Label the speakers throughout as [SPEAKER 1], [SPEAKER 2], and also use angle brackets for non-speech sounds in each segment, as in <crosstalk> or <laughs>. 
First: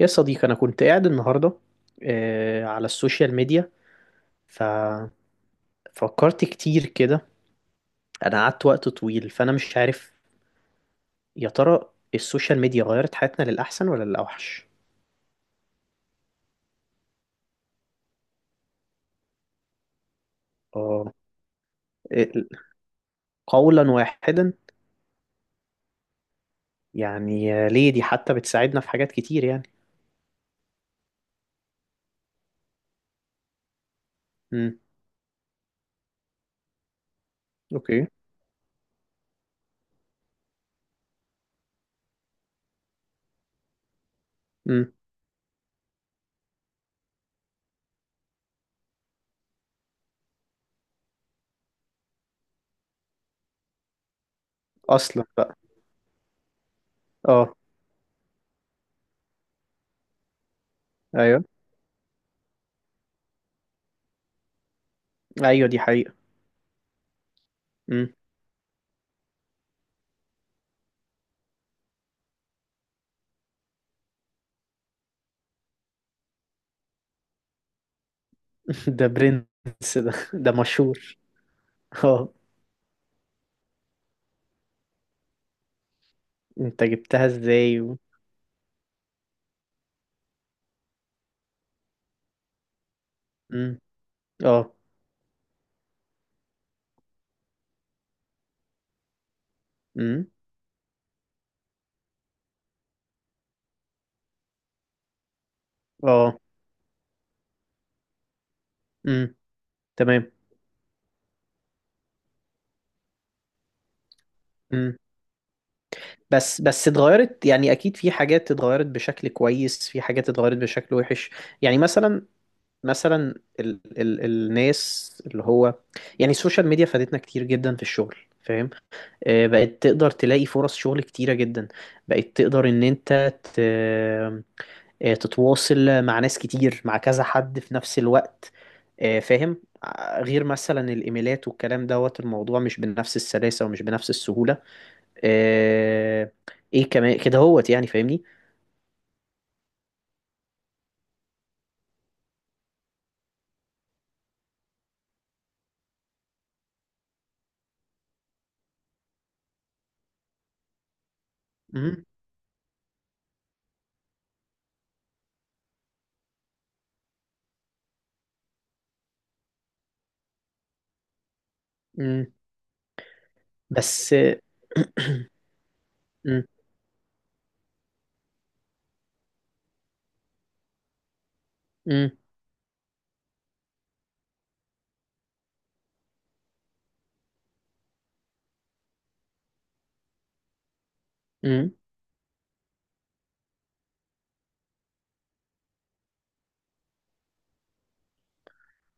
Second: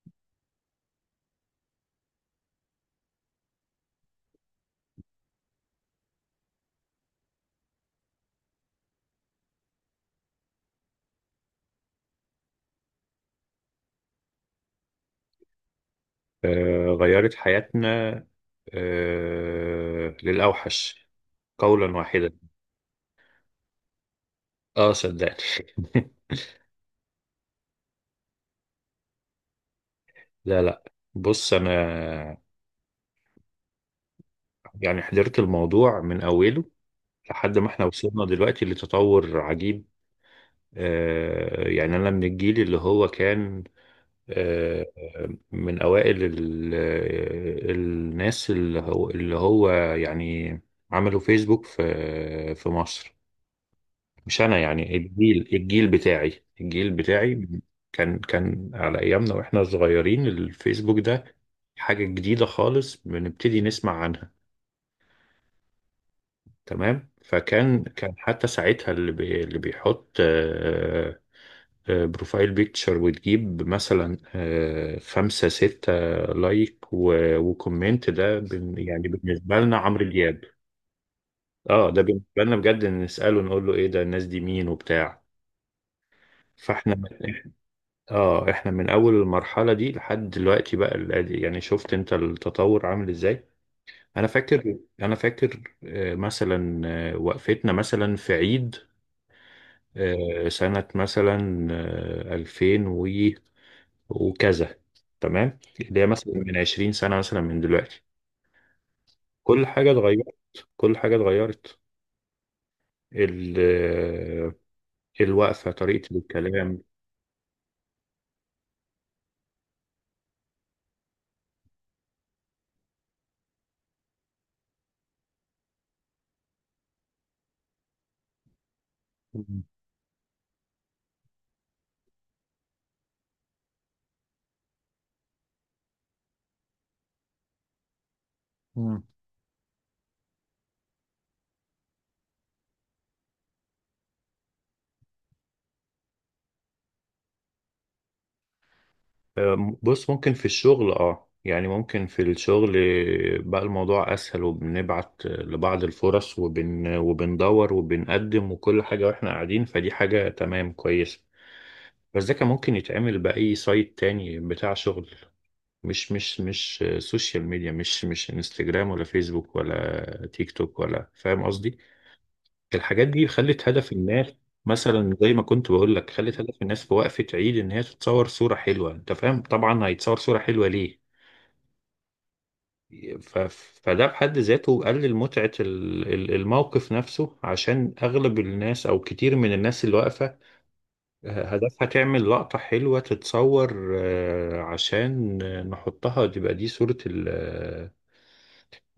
[SPEAKER 1] يا صديقي أنا كنت قاعد النهاردة على السوشيال ميديا، ففكرت كتير كده. أنا قعدت وقت طويل، فأنا مش عارف يا ترى السوشيال ميديا غيرت حياتنا للأحسن ولا للأوحش؟
[SPEAKER 2] آه، غيرت حياتنا. آه، للأوحش
[SPEAKER 1] آه.
[SPEAKER 2] قولا واحدا.
[SPEAKER 1] ال- قولا واحدا.
[SPEAKER 2] اه، صدقني. <laughs>
[SPEAKER 1] يعني ليه؟ دي حتى بتساعدنا في حاجات كتير يعني.
[SPEAKER 2] لا، لا. بص، انا
[SPEAKER 1] امم.
[SPEAKER 2] يعني حضرت الموضوع من اوله لحد ما احنا
[SPEAKER 1] أوكي.
[SPEAKER 2] وصلنا دلوقتي لتطور عجيب. يعني انا من الجيل اللي هو كان، آه
[SPEAKER 1] امم.
[SPEAKER 2] من اوائل الناس اللي هو يعني عملوا فيسبوك في مصر. مش انا يعني،
[SPEAKER 1] أصلا
[SPEAKER 2] الجيل
[SPEAKER 1] بقى.
[SPEAKER 2] الجيل بتاعي الجيل بتاعي
[SPEAKER 1] آه.
[SPEAKER 2] كان على ايامنا واحنا صغيرين، الفيسبوك ده
[SPEAKER 1] أيوه.
[SPEAKER 2] حاجة جديدة خالص بنبتدي نسمع عنها.
[SPEAKER 1] أيوه دي حقيقة.
[SPEAKER 2] تمام، فكان
[SPEAKER 1] امم.
[SPEAKER 2] كان حتى ساعتها اللي بيحط بروفايل بيكتشر، وتجيب مثلا خمسة ستة لايك وكومنت. ده
[SPEAKER 1] <laughs> ده
[SPEAKER 2] يعني بالنسبة لنا
[SPEAKER 1] برنس،
[SPEAKER 2] عمرو
[SPEAKER 1] ده
[SPEAKER 2] دياب.
[SPEAKER 1] ده مشهور.
[SPEAKER 2] اه ده
[SPEAKER 1] آه.
[SPEAKER 2] بالنسبة لنا بجد، نسأله نقول له ايه ده، الناس دي مين وبتاع.
[SPEAKER 1] أنت
[SPEAKER 2] فاحنا
[SPEAKER 1] جبتها إزاي؟
[SPEAKER 2] اه احنا من اول المرحله دي لحد دلوقتي بقى، يعني شفت انت التطور عامل ازاي.
[SPEAKER 1] امم.
[SPEAKER 2] انا
[SPEAKER 1] آه.
[SPEAKER 2] فاكر انا فاكر مثلا، وقفتنا مثلا في عيد،
[SPEAKER 1] امم.
[SPEAKER 2] سنه مثلا 2000 وكذا، تمام. اللي هي مثلا
[SPEAKER 1] اه.
[SPEAKER 2] من 20 سنه مثلا من دلوقتي.
[SPEAKER 1] امم.
[SPEAKER 2] كل حاجه
[SPEAKER 1] تمام.
[SPEAKER 2] اتغيرت، كل حاجه اتغيرت. ال- آه،
[SPEAKER 1] امم.
[SPEAKER 2] الوقفه، طريقه
[SPEAKER 1] بس
[SPEAKER 2] الكلام.
[SPEAKER 1] بس اتغيرت، يعني اكيد في حاجات اتغيرت بشكل كويس، في حاجات اتغيرت بشكل وحش. يعني مثلا، مثلا ال ال الناس اللي هو، يعني السوشيال ميديا فادتنا كتير جدا في الشغل، فاهم؟ بقت تقدر تلاقي فرص شغل كتيرة جدا، بقت تقدر ان انت تتواصل مع ناس كتير، مع كذا حد في نفس الوقت،
[SPEAKER 2] مم.
[SPEAKER 1] فاهم؟ غير مثلا الايميلات والكلام دوت، الموضوع مش بنفس السلاسة ومش بنفس السهولة. آه، ايه كمان كده هوت، يعني فاهمني؟
[SPEAKER 2] بص، ممكن في الشغل، يعني ممكن في الشغل بقى الموضوع اسهل، وبنبعت لبعض الفرص وبندور وبنقدم وكل حاجة واحنا قاعدين، فدي حاجة تمام كويسة.
[SPEAKER 1] مم.
[SPEAKER 2] بس ده كان ممكن يتعمل بأي سايت تاني بتاع شغل، مش سوشيال ميديا، مش انستجرام ولا فيسبوك ولا تيك توك، ولا فاهم قصدي؟
[SPEAKER 1] مم.
[SPEAKER 2] الحاجات دي خلت هدف
[SPEAKER 1] بس
[SPEAKER 2] الناس، مثلا
[SPEAKER 1] <clears throat>
[SPEAKER 2] زي ما كنت بقول لك، خلت
[SPEAKER 1] مم.
[SPEAKER 2] هدف الناس في وقفة عيد ان هي تتصور صورة حلوة. انت فاهم طبعا، هيتصور صورة حلوة ليه؟
[SPEAKER 1] مم.
[SPEAKER 2] ف... فده بحد ذاته قلل متعة الموقف نفسه، عشان أغلب الناس أو كتير من الناس اللي واقفة
[SPEAKER 1] مم.
[SPEAKER 2] هدفها تعمل لقطة حلوة، تتصور عشان نحطها، تبقى دي صورة ال آه،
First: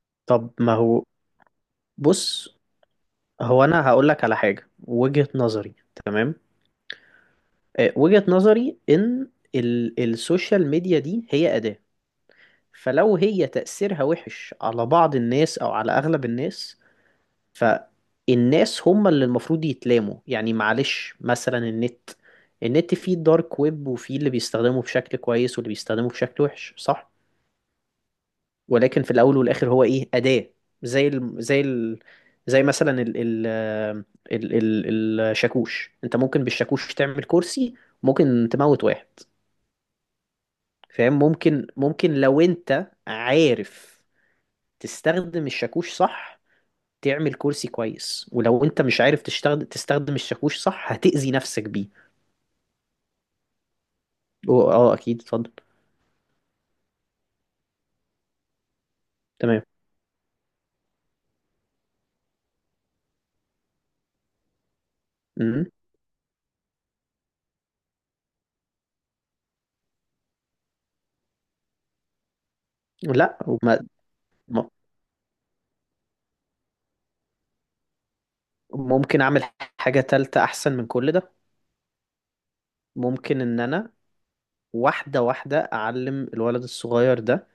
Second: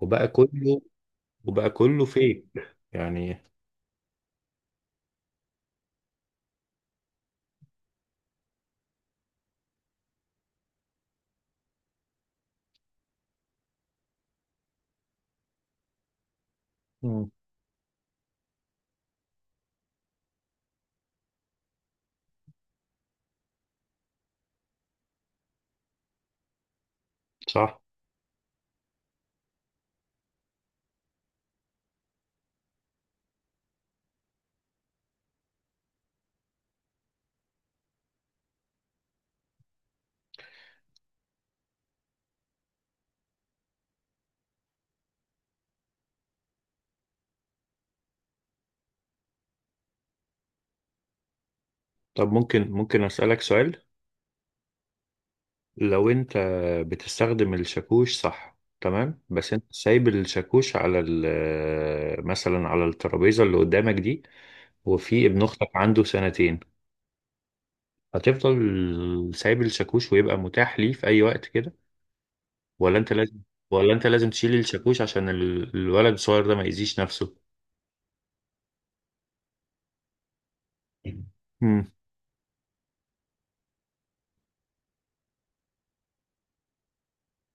[SPEAKER 2] وبقى
[SPEAKER 1] طب ما
[SPEAKER 2] كله
[SPEAKER 1] هو.
[SPEAKER 2] وبقى كله فيك،
[SPEAKER 1] بص،
[SPEAKER 2] يعني.
[SPEAKER 1] هو انا هقول لك على حاجه، وجهه نظري. تمام. وجهه نظري ان ال السوشيال ميديا دي هي اداه، فلو هي تاثيرها وحش على بعض الناس او على اغلب الناس،
[SPEAKER 2] مم.
[SPEAKER 1] فالناس هم اللي المفروض يتلاموا. يعني معلش مثلا النت، النت فيه الدارك ويب، وفيه اللي بيستخدمه بشكل كويس واللي بيستخدمه بشكل وحش، صح؟
[SPEAKER 2] صح.
[SPEAKER 1] ولكن في الاول والاخر هو ايه؟ أداة. زي ال زي ال زي مثلا ال ال ال ال الشاكوش. انت ممكن بالشاكوش تعمل كرسي، ممكن تموت واحد، فاهم؟ ممكن، ممكن لو انت عارف تستخدم الشاكوش صح، تعمل كرسي كويس، ولو انت مش عارف تشتغل تستخدم الشاكوش صح، هتأذي نفسك بيه.
[SPEAKER 2] طب، ممكن أسألك سؤال.
[SPEAKER 1] اه اكيد، اتفضل.
[SPEAKER 2] لو أنت بتستخدم الشاكوش صح، تمام، بس
[SPEAKER 1] تمام.
[SPEAKER 2] أنت سايب الشاكوش على مثلا على الترابيزة اللي قدامك دي، وفي ابن
[SPEAKER 1] مم.
[SPEAKER 2] اختك عنده سنتين، هتفضل سايب الشاكوش ويبقى متاح ليه في اي وقت كده، ولا انت لازم
[SPEAKER 1] لا وما.
[SPEAKER 2] ولا انت لازم تشيل
[SPEAKER 1] م-
[SPEAKER 2] الشاكوش عشان الولد الصغير ده ما يأذيش نفسه؟
[SPEAKER 1] ممكن اعمل حاجة تالتة احسن من كل ده.
[SPEAKER 2] امم
[SPEAKER 1] ممكن ان انا واحدة واحدة اعلم الولد الصغير ده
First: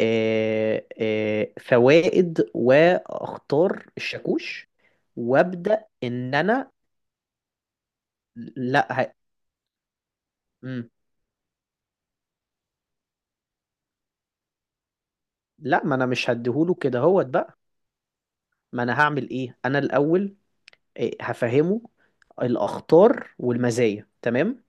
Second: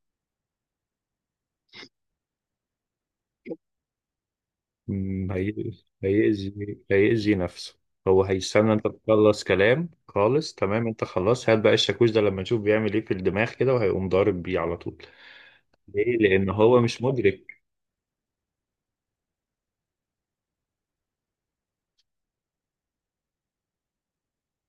[SPEAKER 1] فوائد واخطار الشاكوش،
[SPEAKER 2] أمم، هي-
[SPEAKER 1] وابدأ ان انا.
[SPEAKER 2] هيأذي هيأذي نفسه. هو هيستنى انت
[SPEAKER 1] لا.
[SPEAKER 2] تخلص كلام خالص؟ تمام،
[SPEAKER 1] مم.
[SPEAKER 2] انت خلاص هات بقى الشاكوش ده لما نشوف بيعمل ايه في الدماغ كده، وهيقوم ضارب بيه على طول.
[SPEAKER 1] لا، ما انا
[SPEAKER 2] ليه؟
[SPEAKER 1] مش
[SPEAKER 2] لان
[SPEAKER 1] هديهوله
[SPEAKER 2] هو
[SPEAKER 1] كده
[SPEAKER 2] مش
[SPEAKER 1] هوت بقى.
[SPEAKER 2] مدرك.
[SPEAKER 1] ما انا هعمل ايه انا الاول؟ إيه، هفهمه الاخطار والمزايا، تمام.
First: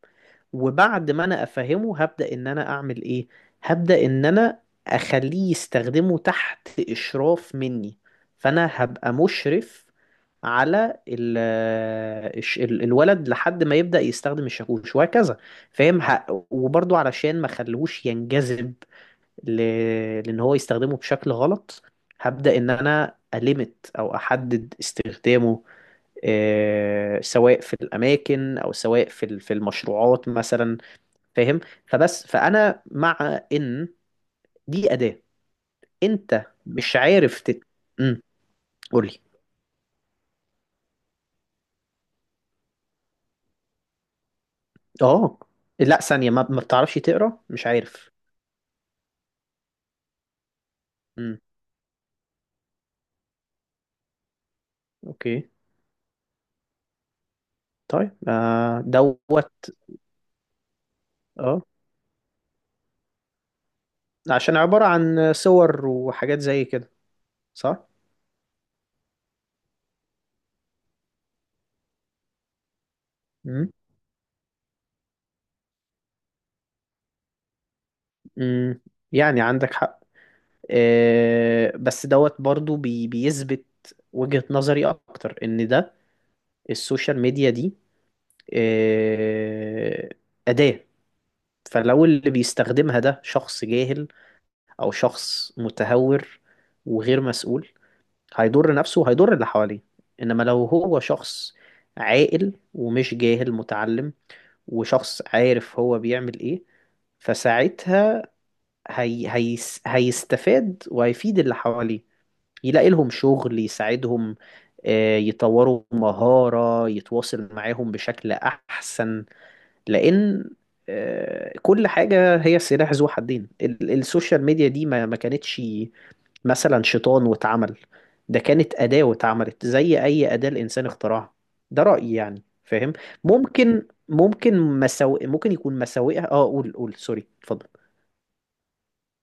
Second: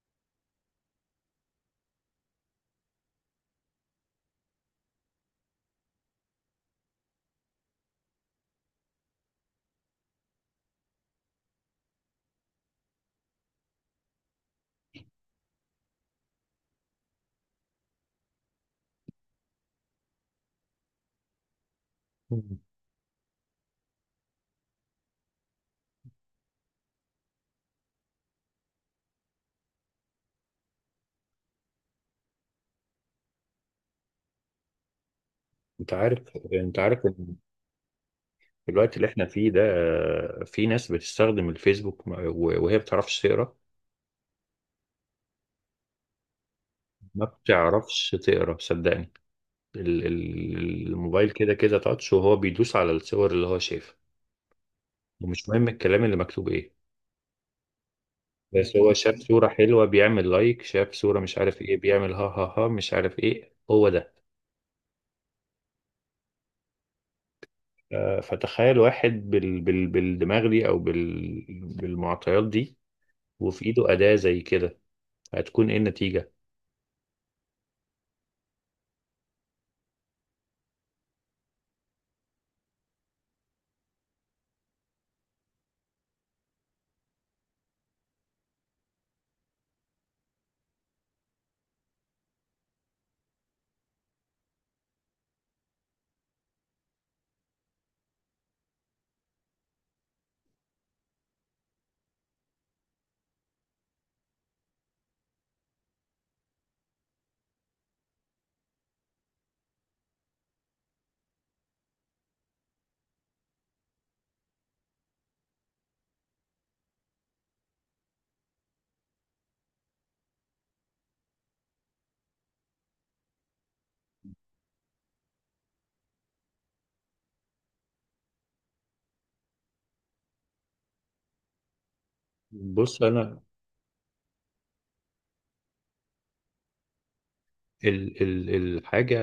[SPEAKER 1] وبعد ما انا افهمه هبدأ ان انا اعمل ايه؟ هبدأ ان انا اخليه يستخدمه تحت اشراف مني. فانا هبقى مشرف على الولد لحد ما يبدأ يستخدم الشاكوش، وهكذا، فاهم؟ وبرضو علشان ما خلوش ينجذب ل... لان هو يستخدمه بشكل غلط، هبدأ
[SPEAKER 2] أمم.
[SPEAKER 1] ان انا أليمت او احدد استخدامه، سواء في الاماكن او سواء في المشروعات مثلا، فاهم؟ فبس فانا مع ان دي اداه.
[SPEAKER 2] انت عارف
[SPEAKER 1] انت
[SPEAKER 2] انت
[SPEAKER 1] مش
[SPEAKER 2] عارف
[SPEAKER 1] عارف امم.
[SPEAKER 2] في الوقت
[SPEAKER 1] قول
[SPEAKER 2] اللي
[SPEAKER 1] لي.
[SPEAKER 2] احنا فيه ده في ناس بتستخدم الفيسبوك وهي بتعرفش تقرا.
[SPEAKER 1] اه. لا ثانيه، ما بتعرفش
[SPEAKER 2] ما
[SPEAKER 1] تقرا، مش
[SPEAKER 2] بتعرفش
[SPEAKER 1] عارف.
[SPEAKER 2] تقرا، صدقني. الموبايل
[SPEAKER 1] امم.
[SPEAKER 2] كده كده تاتش، وهو بيدوس على الصور اللي هو شايفها، ومش
[SPEAKER 1] اوكي.
[SPEAKER 2] مهم الكلام اللي مكتوب ايه.
[SPEAKER 1] طيب
[SPEAKER 2] بس
[SPEAKER 1] آه
[SPEAKER 2] هو شاف صورة
[SPEAKER 1] دوت.
[SPEAKER 2] حلوة بيعمل لايك، شاف صورة مش عارف
[SPEAKER 1] اه،
[SPEAKER 2] ايه بيعمل ها ها ها، مش عارف ايه هو ده.
[SPEAKER 1] عشان عباره عن صور وحاجات زي كده، صح؟
[SPEAKER 2] فتخيل واحد بالدماغ دي او بالمعطيات دي، وفي
[SPEAKER 1] امم.
[SPEAKER 2] ايده أداة زي كده، هتكون ايه النتيجة؟
[SPEAKER 1] امم. يعني عندك حق. آه بس دوت برضو بيثبت وجهة نظري اكتر ان ده السوشيال ميديا دي آه، أداة. فلو اللي بيستخدمها ده شخص جاهل، أو شخص متهور وغير مسؤول، هيضر نفسه وهيضر اللي حواليه. إنما لو هو شخص عاقل ومش جاهل، متعلم، وشخص عارف هو بيعمل إيه، فساعتها هي هيستفاد وهيفيد اللي حواليه، يلاقي لهم شغل، يساعدهم، يطوروا مهارة، يتواصل معاهم بشكل أحسن. لان كل حاجة هي سلاح ذو حدين. السوشيال ميديا دي ما كانتش مثلا شيطان واتعمل. ده كانت أداة واتعملت زي أي أداة الإنسان اخترعها. ده رأيي، يعني فاهم؟
[SPEAKER 2] بص، انا
[SPEAKER 1] ممكن مساوئ، ممكن يكون مساوئها. اه، قول سوري. اتفضل.
[SPEAKER 2] ال ال الحاجة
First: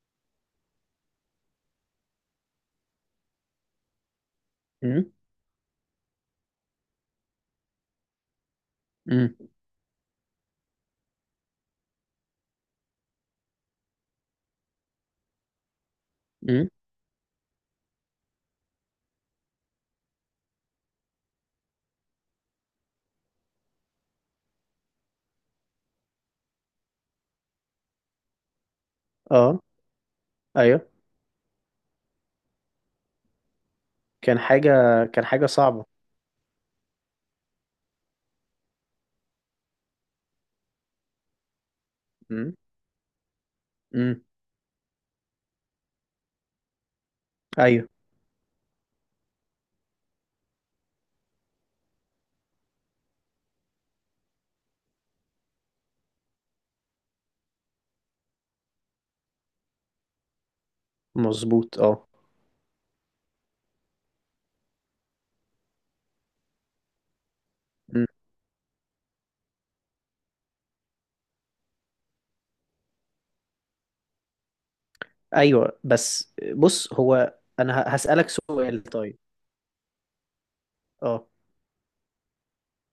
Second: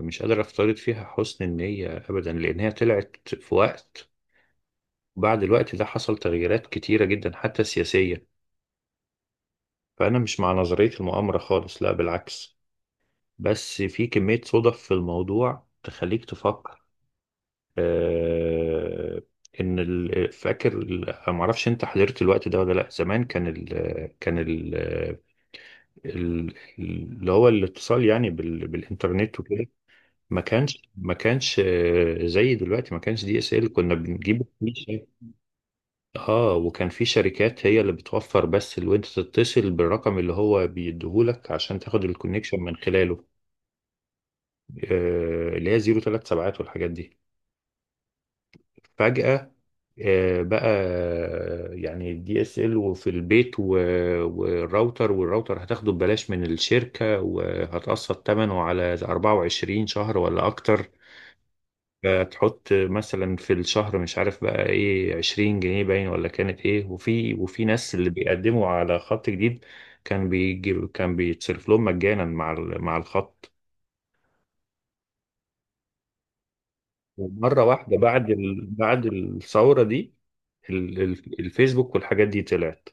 [SPEAKER 2] مش قادر أفترض فيها حسن النية أبدا، لأن هي طلعت في وقت،
[SPEAKER 1] امم.
[SPEAKER 2] بعد الوقت ده حصل تغييرات كتيرة جدا حتى سياسية.
[SPEAKER 1] امم.
[SPEAKER 2] فأنا مش مع نظرية المؤامرة خالص، لا بالعكس، بس في كمية صدف في الموضوع تخليك
[SPEAKER 1] امم.
[SPEAKER 2] تفكر. آه إن معرفش أنت حضرت الوقت ده ولا لأ. زمان كان ال كان ال ال- اللي هو الاتصال يعني بالإنترنت
[SPEAKER 1] اه.
[SPEAKER 2] وكده، ما
[SPEAKER 1] ايوه.
[SPEAKER 2] كانش ما كانش زي دلوقتي، ما كانش DSL كنا
[SPEAKER 1] كان
[SPEAKER 2] بنجيبه
[SPEAKER 1] حاجة،
[SPEAKER 2] في شركة.
[SPEAKER 1] كان حاجة صعبة.
[SPEAKER 2] اه وكان في شركات هي اللي بتوفر، بس اللي انت تتصل بالرقم اللي هو بيديهولك عشان تاخد
[SPEAKER 1] امم.
[SPEAKER 2] الكونكشن من خلاله،
[SPEAKER 1] امم.
[SPEAKER 2] اللي هي 037 والحاجات دي.
[SPEAKER 1] ايوه
[SPEAKER 2] فجأة، بقى يعني DSL وفي البيت والراوتر هتاخده ببلاش من الشركة، وهتقسط ثمنه على 24 شهر ولا اكتر.
[SPEAKER 1] مظبوط، اه.
[SPEAKER 2] تحط مثلا في الشهر، مش عارف بقى ايه، 20 جنيه باين ولا كانت ايه. وفي ناس
[SPEAKER 1] مم.
[SPEAKER 2] اللي بيقدموا على خط جديد كان بيتصرف لهم مجانا مع الخط.
[SPEAKER 1] ايوه، بس بص هو
[SPEAKER 2] ومرة
[SPEAKER 1] انا
[SPEAKER 2] واحدة
[SPEAKER 1] هسألك سؤال،
[SPEAKER 2] بعد
[SPEAKER 1] طيب
[SPEAKER 2] الثورة دي،
[SPEAKER 1] اه.
[SPEAKER 2] الفيسبوك والحاجات دي طلعت.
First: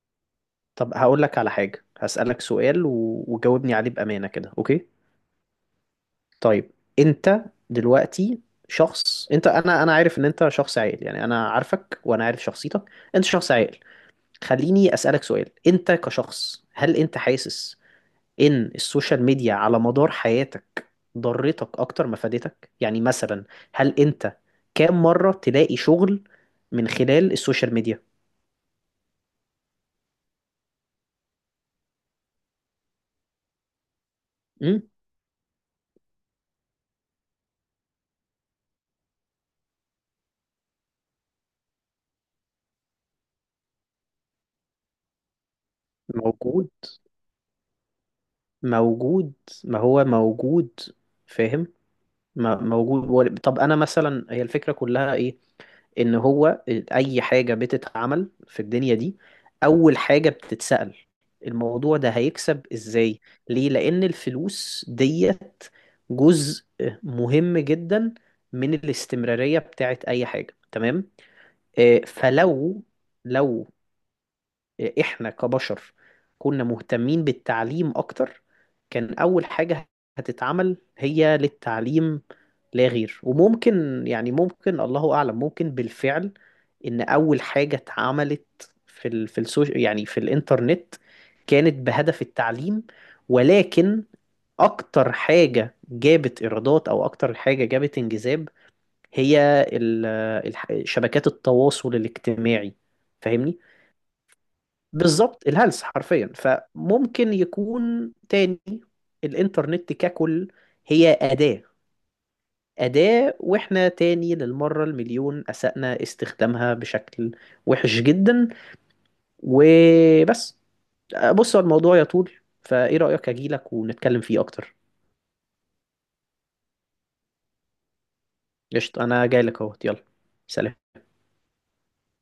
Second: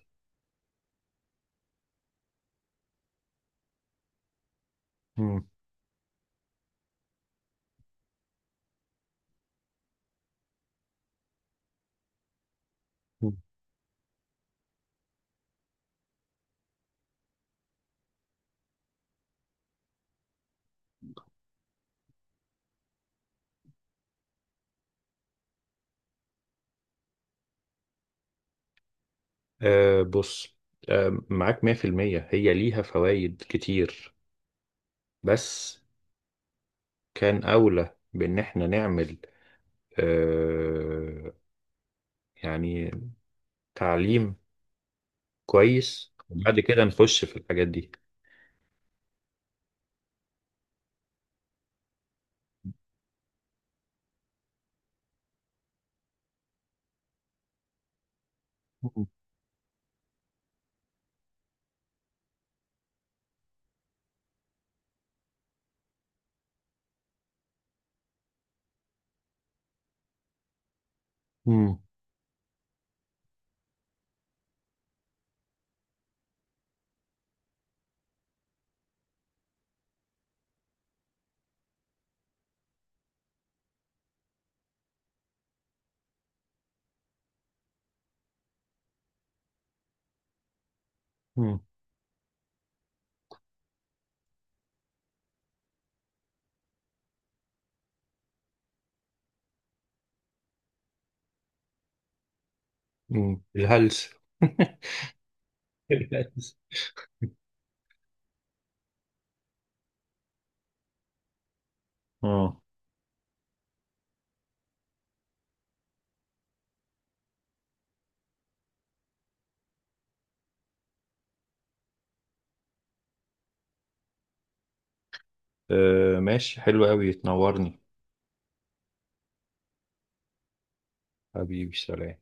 [SPEAKER 1] طب هقول لك على حاجة، هسألك سؤال، وجاوبني عليه بأمانة كده، اوكي؟
[SPEAKER 2] مم.
[SPEAKER 1] طيب. انت دلوقتي شخص. انت انا عارف ان انت شخص عاقل، يعني انا عارفك وانا عارف شخصيتك. انت
[SPEAKER 2] مم.
[SPEAKER 1] شخص عاقل. خليني أسألك سؤال. انت كشخص، هل انت حاسس ان السوشيال ميديا على مدار حياتك ضرتك اكتر ما فادتك؟ يعني مثلا، هل انت كام مرة تلاقي شغل من خلال السوشيال ميديا؟
[SPEAKER 2] آه، بص، معاك 100%. هي ليها فوائد كتير،
[SPEAKER 1] امم.
[SPEAKER 2] بس كان أولى بإن احنا نعمل آه يعني تعليم كويس، وبعد
[SPEAKER 1] موجود.
[SPEAKER 2] كده نخش في الحاجات دي.
[SPEAKER 1] موجود. ما هو موجود، فاهم؟ موجود. طب انا مثلا، هي الفكرة كلها ايه؟ ان هو اي حاجة بتتعمل في الدنيا دي، اول حاجة بتتسأل الموضوع ده هيكسب ازاي. ليه؟ لان الفلوس ديت جزء مهم جدا من الاستمرارية بتاعت اي حاجة، تمام؟
[SPEAKER 2] مم.
[SPEAKER 1] فلو لو احنا كبشر كنا مهتمين بالتعليم اكتر، كان اول حاجة هتتعمل هي للتعليم لا غير. وممكن يعني، ممكن الله اعلم، ممكن بالفعل ان اول حاجة اتعملت في السوش يعني في الانترنت،
[SPEAKER 2] مم.
[SPEAKER 1] كانت بهدف التعليم. ولكن اكتر حاجة جابت ايرادات، او اكتر حاجة جابت انجذاب، هي شبكات التواصل الاجتماعي،
[SPEAKER 2] مم.
[SPEAKER 1] فاهمني؟
[SPEAKER 2] الهلس. <laughs>
[SPEAKER 1] بالظبط، الهلس حرفيا.
[SPEAKER 2] الهلس.
[SPEAKER 1] فممكن يكون تاني الانترنت ككل هي أداة.
[SPEAKER 2] اه.
[SPEAKER 1] أداة، وإحنا تاني للمرة المليون أسأنا استخدامها بشكل وحش جدا، وبس. بص هو الموضوع يطول، فإيه رأيك أجيلك ونتكلم فيه أكتر؟
[SPEAKER 2] آه، ماشي، حلو قوي، تنورني.
[SPEAKER 1] قشطة، أنا جايلك أهوت، يلا، سلام.
[SPEAKER 2] حبيبي، سلام.